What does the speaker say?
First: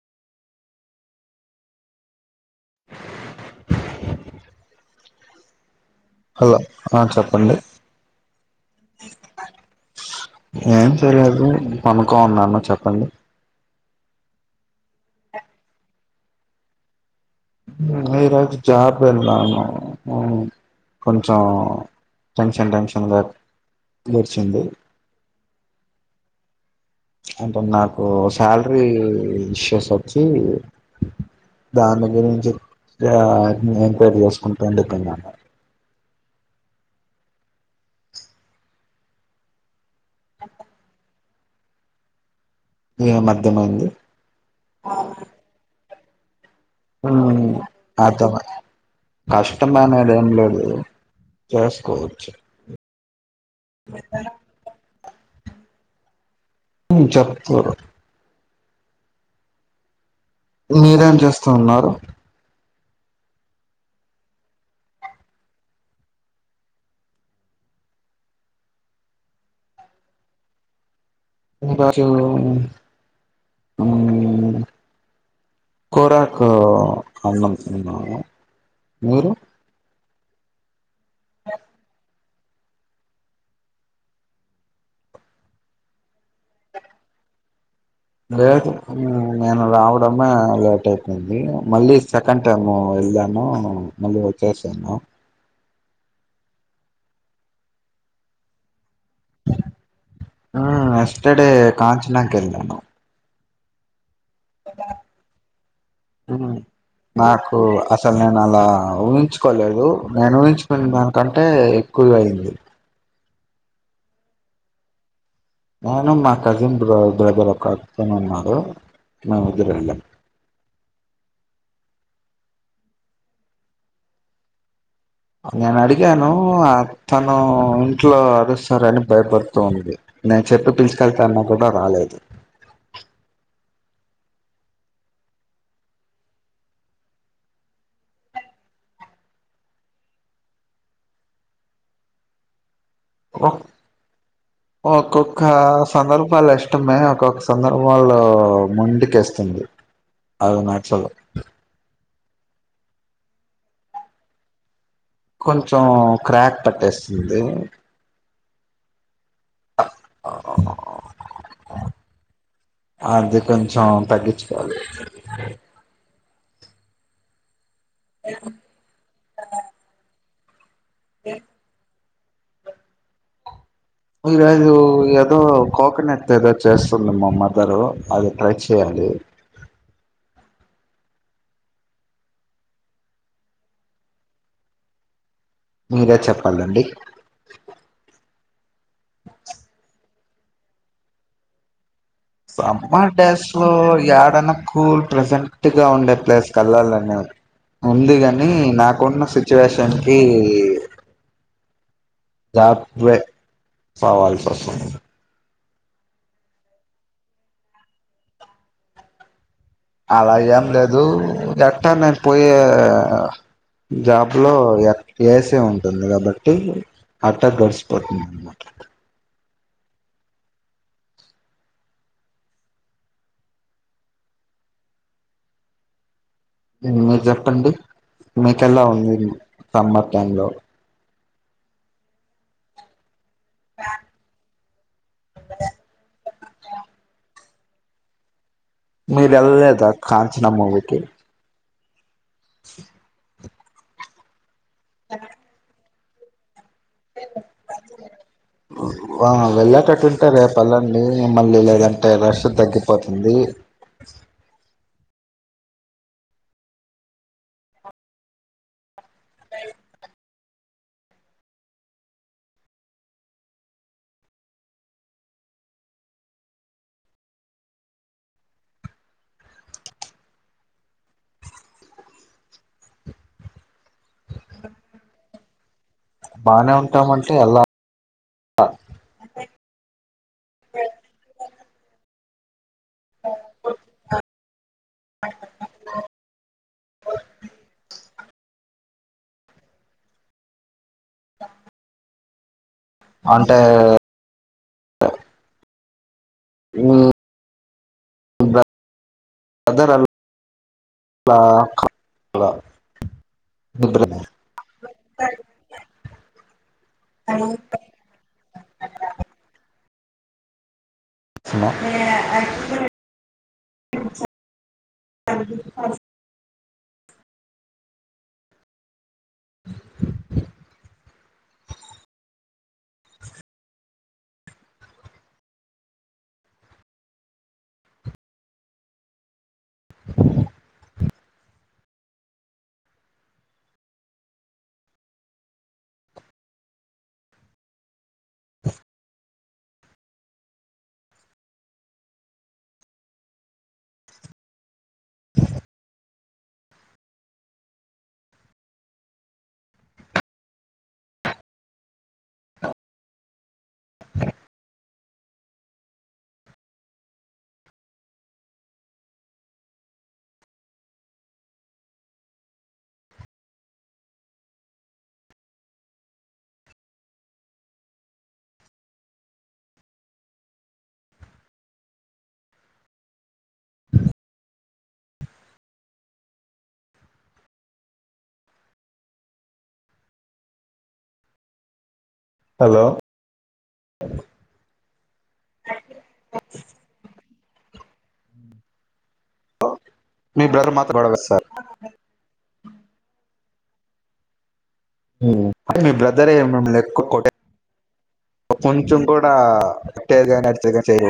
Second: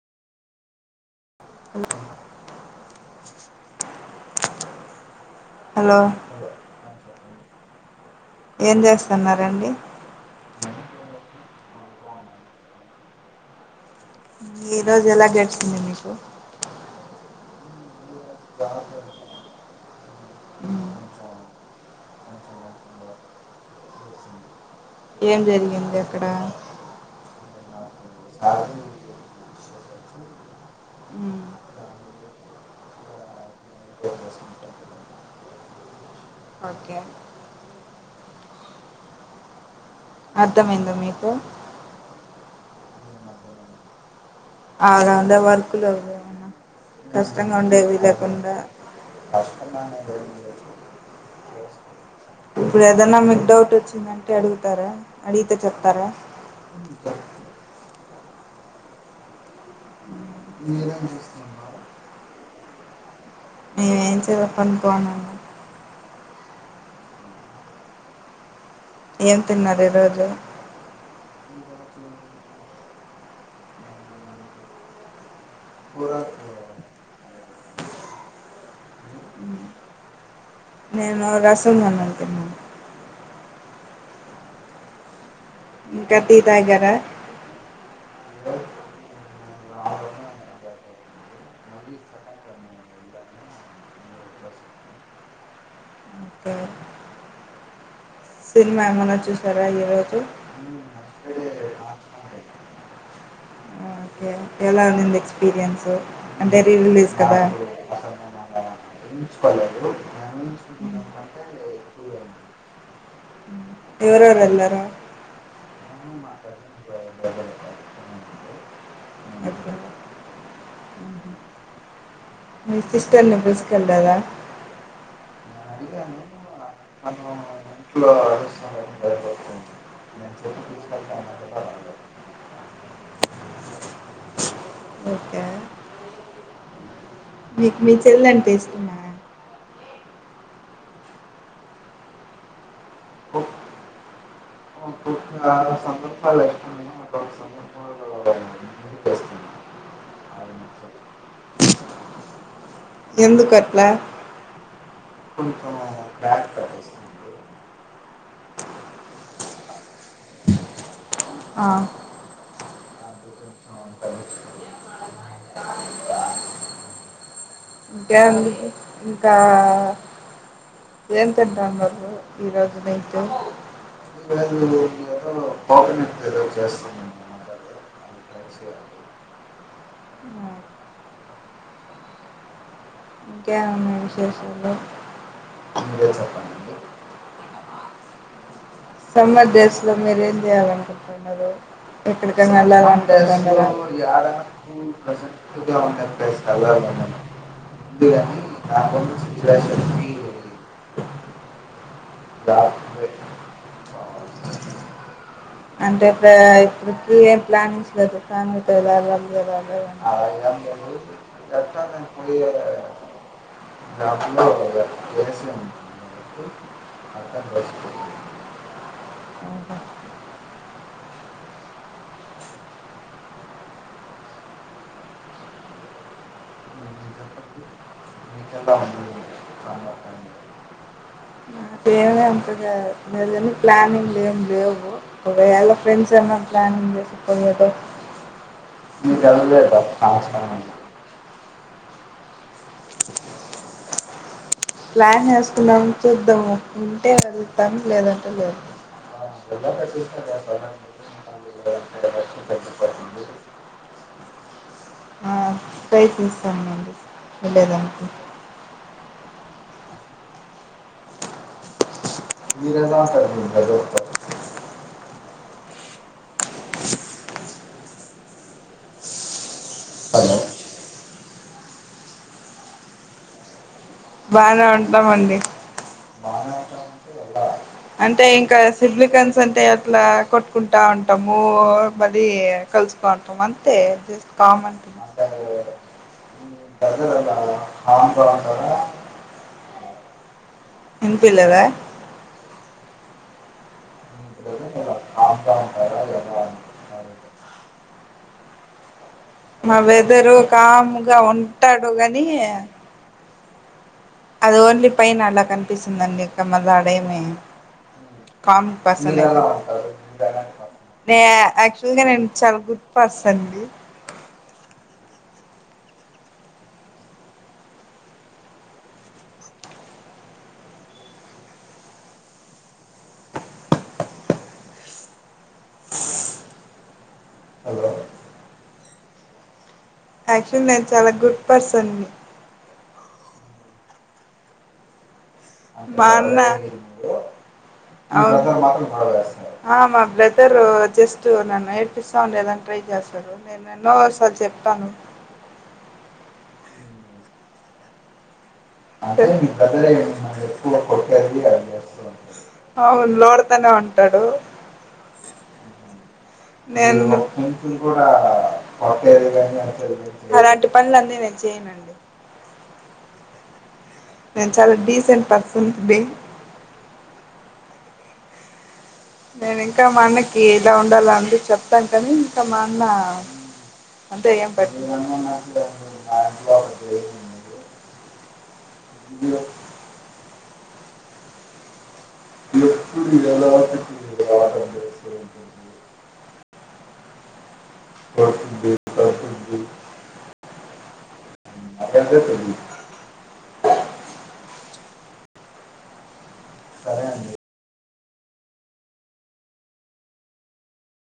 అలో hello hello ఆ చెప్ప పండే ఏం చేస్తన్నారండి అనుకో ఉన్నాను చెప్పండి ఈరోజు ఎలా గడిచింది మీకు మీ రోజ్ జాబ్ కి వెళ్లాను అవును కొను చం టెన్షన్ టెన్షన్గా గడిచింది ఏం జరిగింది అక్కడ అంటే నాకు శాలరీ విషస్ చి దాని దగ్గర నుంచి ఎంక్వైరీ చేసుకుంటాడు కన్నా ఓకే అర్థమైంద మీకు ఏ మధ్య మధ్య అదాందా వ ఇక వాద్ ఏమన్నా కష్టంగా ఉండేవి లేకుండా కష్టం అనేది ఏం లేదు చేసుకోవచ్చు ధనమే డౌట్ వచ్చిందంటే అడుగుతారా అడిగితే చెప్తారా చెప్తారు మీరేం చేస్తూ ఉన్నారు మేమేం చెయప్పనుకోన్నాము ఏం తిన్నారు ఈ రోజు ఈరోజు కురాకు అన్నము తిన్నాము మీరు నేను రాసున్నానం ఇంకా టీ తాగారా దేతు ఆ నేను రావడమే లేట్ అయిపోయింది మళ్ళీ సెకండ్ టైమ్ వెళ్లాను మళ్ళీ వచ్చేసాను సిని ఆ ఎస్టర్డే కాంచనాకు వెళ్లాను ఓకే ఎలా ఉన్నింది ఎక్స్పీరియన్స్ అంటే రీ రిలీజ్ కదా నాకు అసలు నేను అలా ఊహించుకోలేదు నేను ఊహించుకున దానికంటే ఎక్కువ అయ్యింది ఉంది ఎవరెవరు వెళ్ళారు భాను మా కజిన్ బ్ర బ్రదర్ ఒకతను ఉన్నాడు మేము ఇద్దరు వెళ్ళాం మీ సిస్టర్ ని తీసుకెల లేదా నేను అడిగాను ఆ మనం ఇంట్లో అరుస్తారని భయపడుతుంది ంది నేను చెప్పి పిలిచుకెల్తా అన్నా కూడా రాలేదు ఓకే మీకు మీ చెల్లి అంటే ఇష్టమా ఓ ఒక్కొక్క సందర్భాలు ఇష్టమే ఒక్కొక్క సందర్భల్లో మొండికేస్తుంది ఎందుకు అట్లా కొంచెం క్రాక్ పట్టేస్తుంది ఆ అది కొంచెం తగ్గించుకోవాలి గ్యాం ఇంకా [unintelligible] ఏం తింటాండారు ఈరోజు నైటు ఈ రోజు ఏదో కోకోనెట్ తో ఏదో చేస్తుంది మా మదరు అది ట్రై చేయాలి ఇంకేమి ఉన్నాయి విశేషాలు మీరే చెప్పాలండి సమ్మర్ డేస్ లొ మీరు ఏం చేయాలి అనుకుంటున్నారు సమ్మర్ డేస్ లో ఏడన కూల్ ప్లెజెంట్గా ఉండే ప్లేస్ క వెళ్ళాలని ఉంది కాని నాకున్న సిచ్యువేషన్ కి జాబ్ [unintelligible] సవాల్ స స అంటే ఇప్పుడ ఇప్పుడికి ఏం ప్లానింగ్స్ లేదు కాానిట వె వెాలి [unintelligible] అలా ఏం లేదు [unintelligible] మీరు చెప్పండి మికెలా ఉంది సమ్మర్‌‌ టైం లో [inaudible] వేరేమి ప్లానింగ్ లేమ్ లేవు ఒకవేళ ఫ్రెండ్స్ ఏమన్నా ప్లానింగ్ చేసి పోయెదో మీరు ఎళ్లలేదా కాంచన మూవీ కి [unintelligible] ప్లాన్ వెసుకున్నాం లేదంటే లేదు ఆ వెళ్ళేటట్టుంటే రేపు వెళ్ళండి మళ్ళీ లేదంటే రష్ తగ్గిపోతుంది ఆ ప్రయత్నిస్తామండి వెళ్ళేదానికి బానే ఉంటామండి బానే ఉంటామంటే ఎలా అంటే ఇంకా సిబ్లికన్స్ అంటే అట్లా కొట్టుకుంటా ఉంటాము మళ్ళీ కలుసుకుంటాం అంతే జస్ట్ కామన్ వినిపిలేదా అంటే మీ మా బ్రదర్ వెదరు కామ్గా అలా ఉంటాడు గాని అది ఓన్లీ పైన అలా కనిపిస్తుందండి ఇక మళ్ళీ ఆడేమి కామ్ పర్సన్ నే యాక్చువల్గా నేను చాలా గుడ్ పర్సన్ ని యాక్చువల్ నేను చాలా గుడ్ పర్సన్ ని మా అన్న అవును ఆ మా బ్రదర్ జస్ట్ నన్ను ఏడిపిస్తా ఉండు ఏదైనా ట్రై చేస్తాడు నేను ఎన్నో సార్లు చెప్తాను అవును లోడతానే ఉంటాడు నేను అలాంటి పనులన్నీ నేను చేయనండి నేను చాలా డీసెంట్ పర్సన్ ని నేను ఇంకా మా అన్నకి ఇలా ఉండాల అందు చెప్తాను కానీ ఇంకా మా అన్న అంతే ఏం పట్టించుకోడు హలో మీ బ్రదర్ మాత్రం గొడవ చేస్తారు మీ బ్రదరే మిమ్మల్ని ఎక్కువ కొట్టే కొంచెం కూడా కొట్టేది గాని అరిచేది గాని చేయరు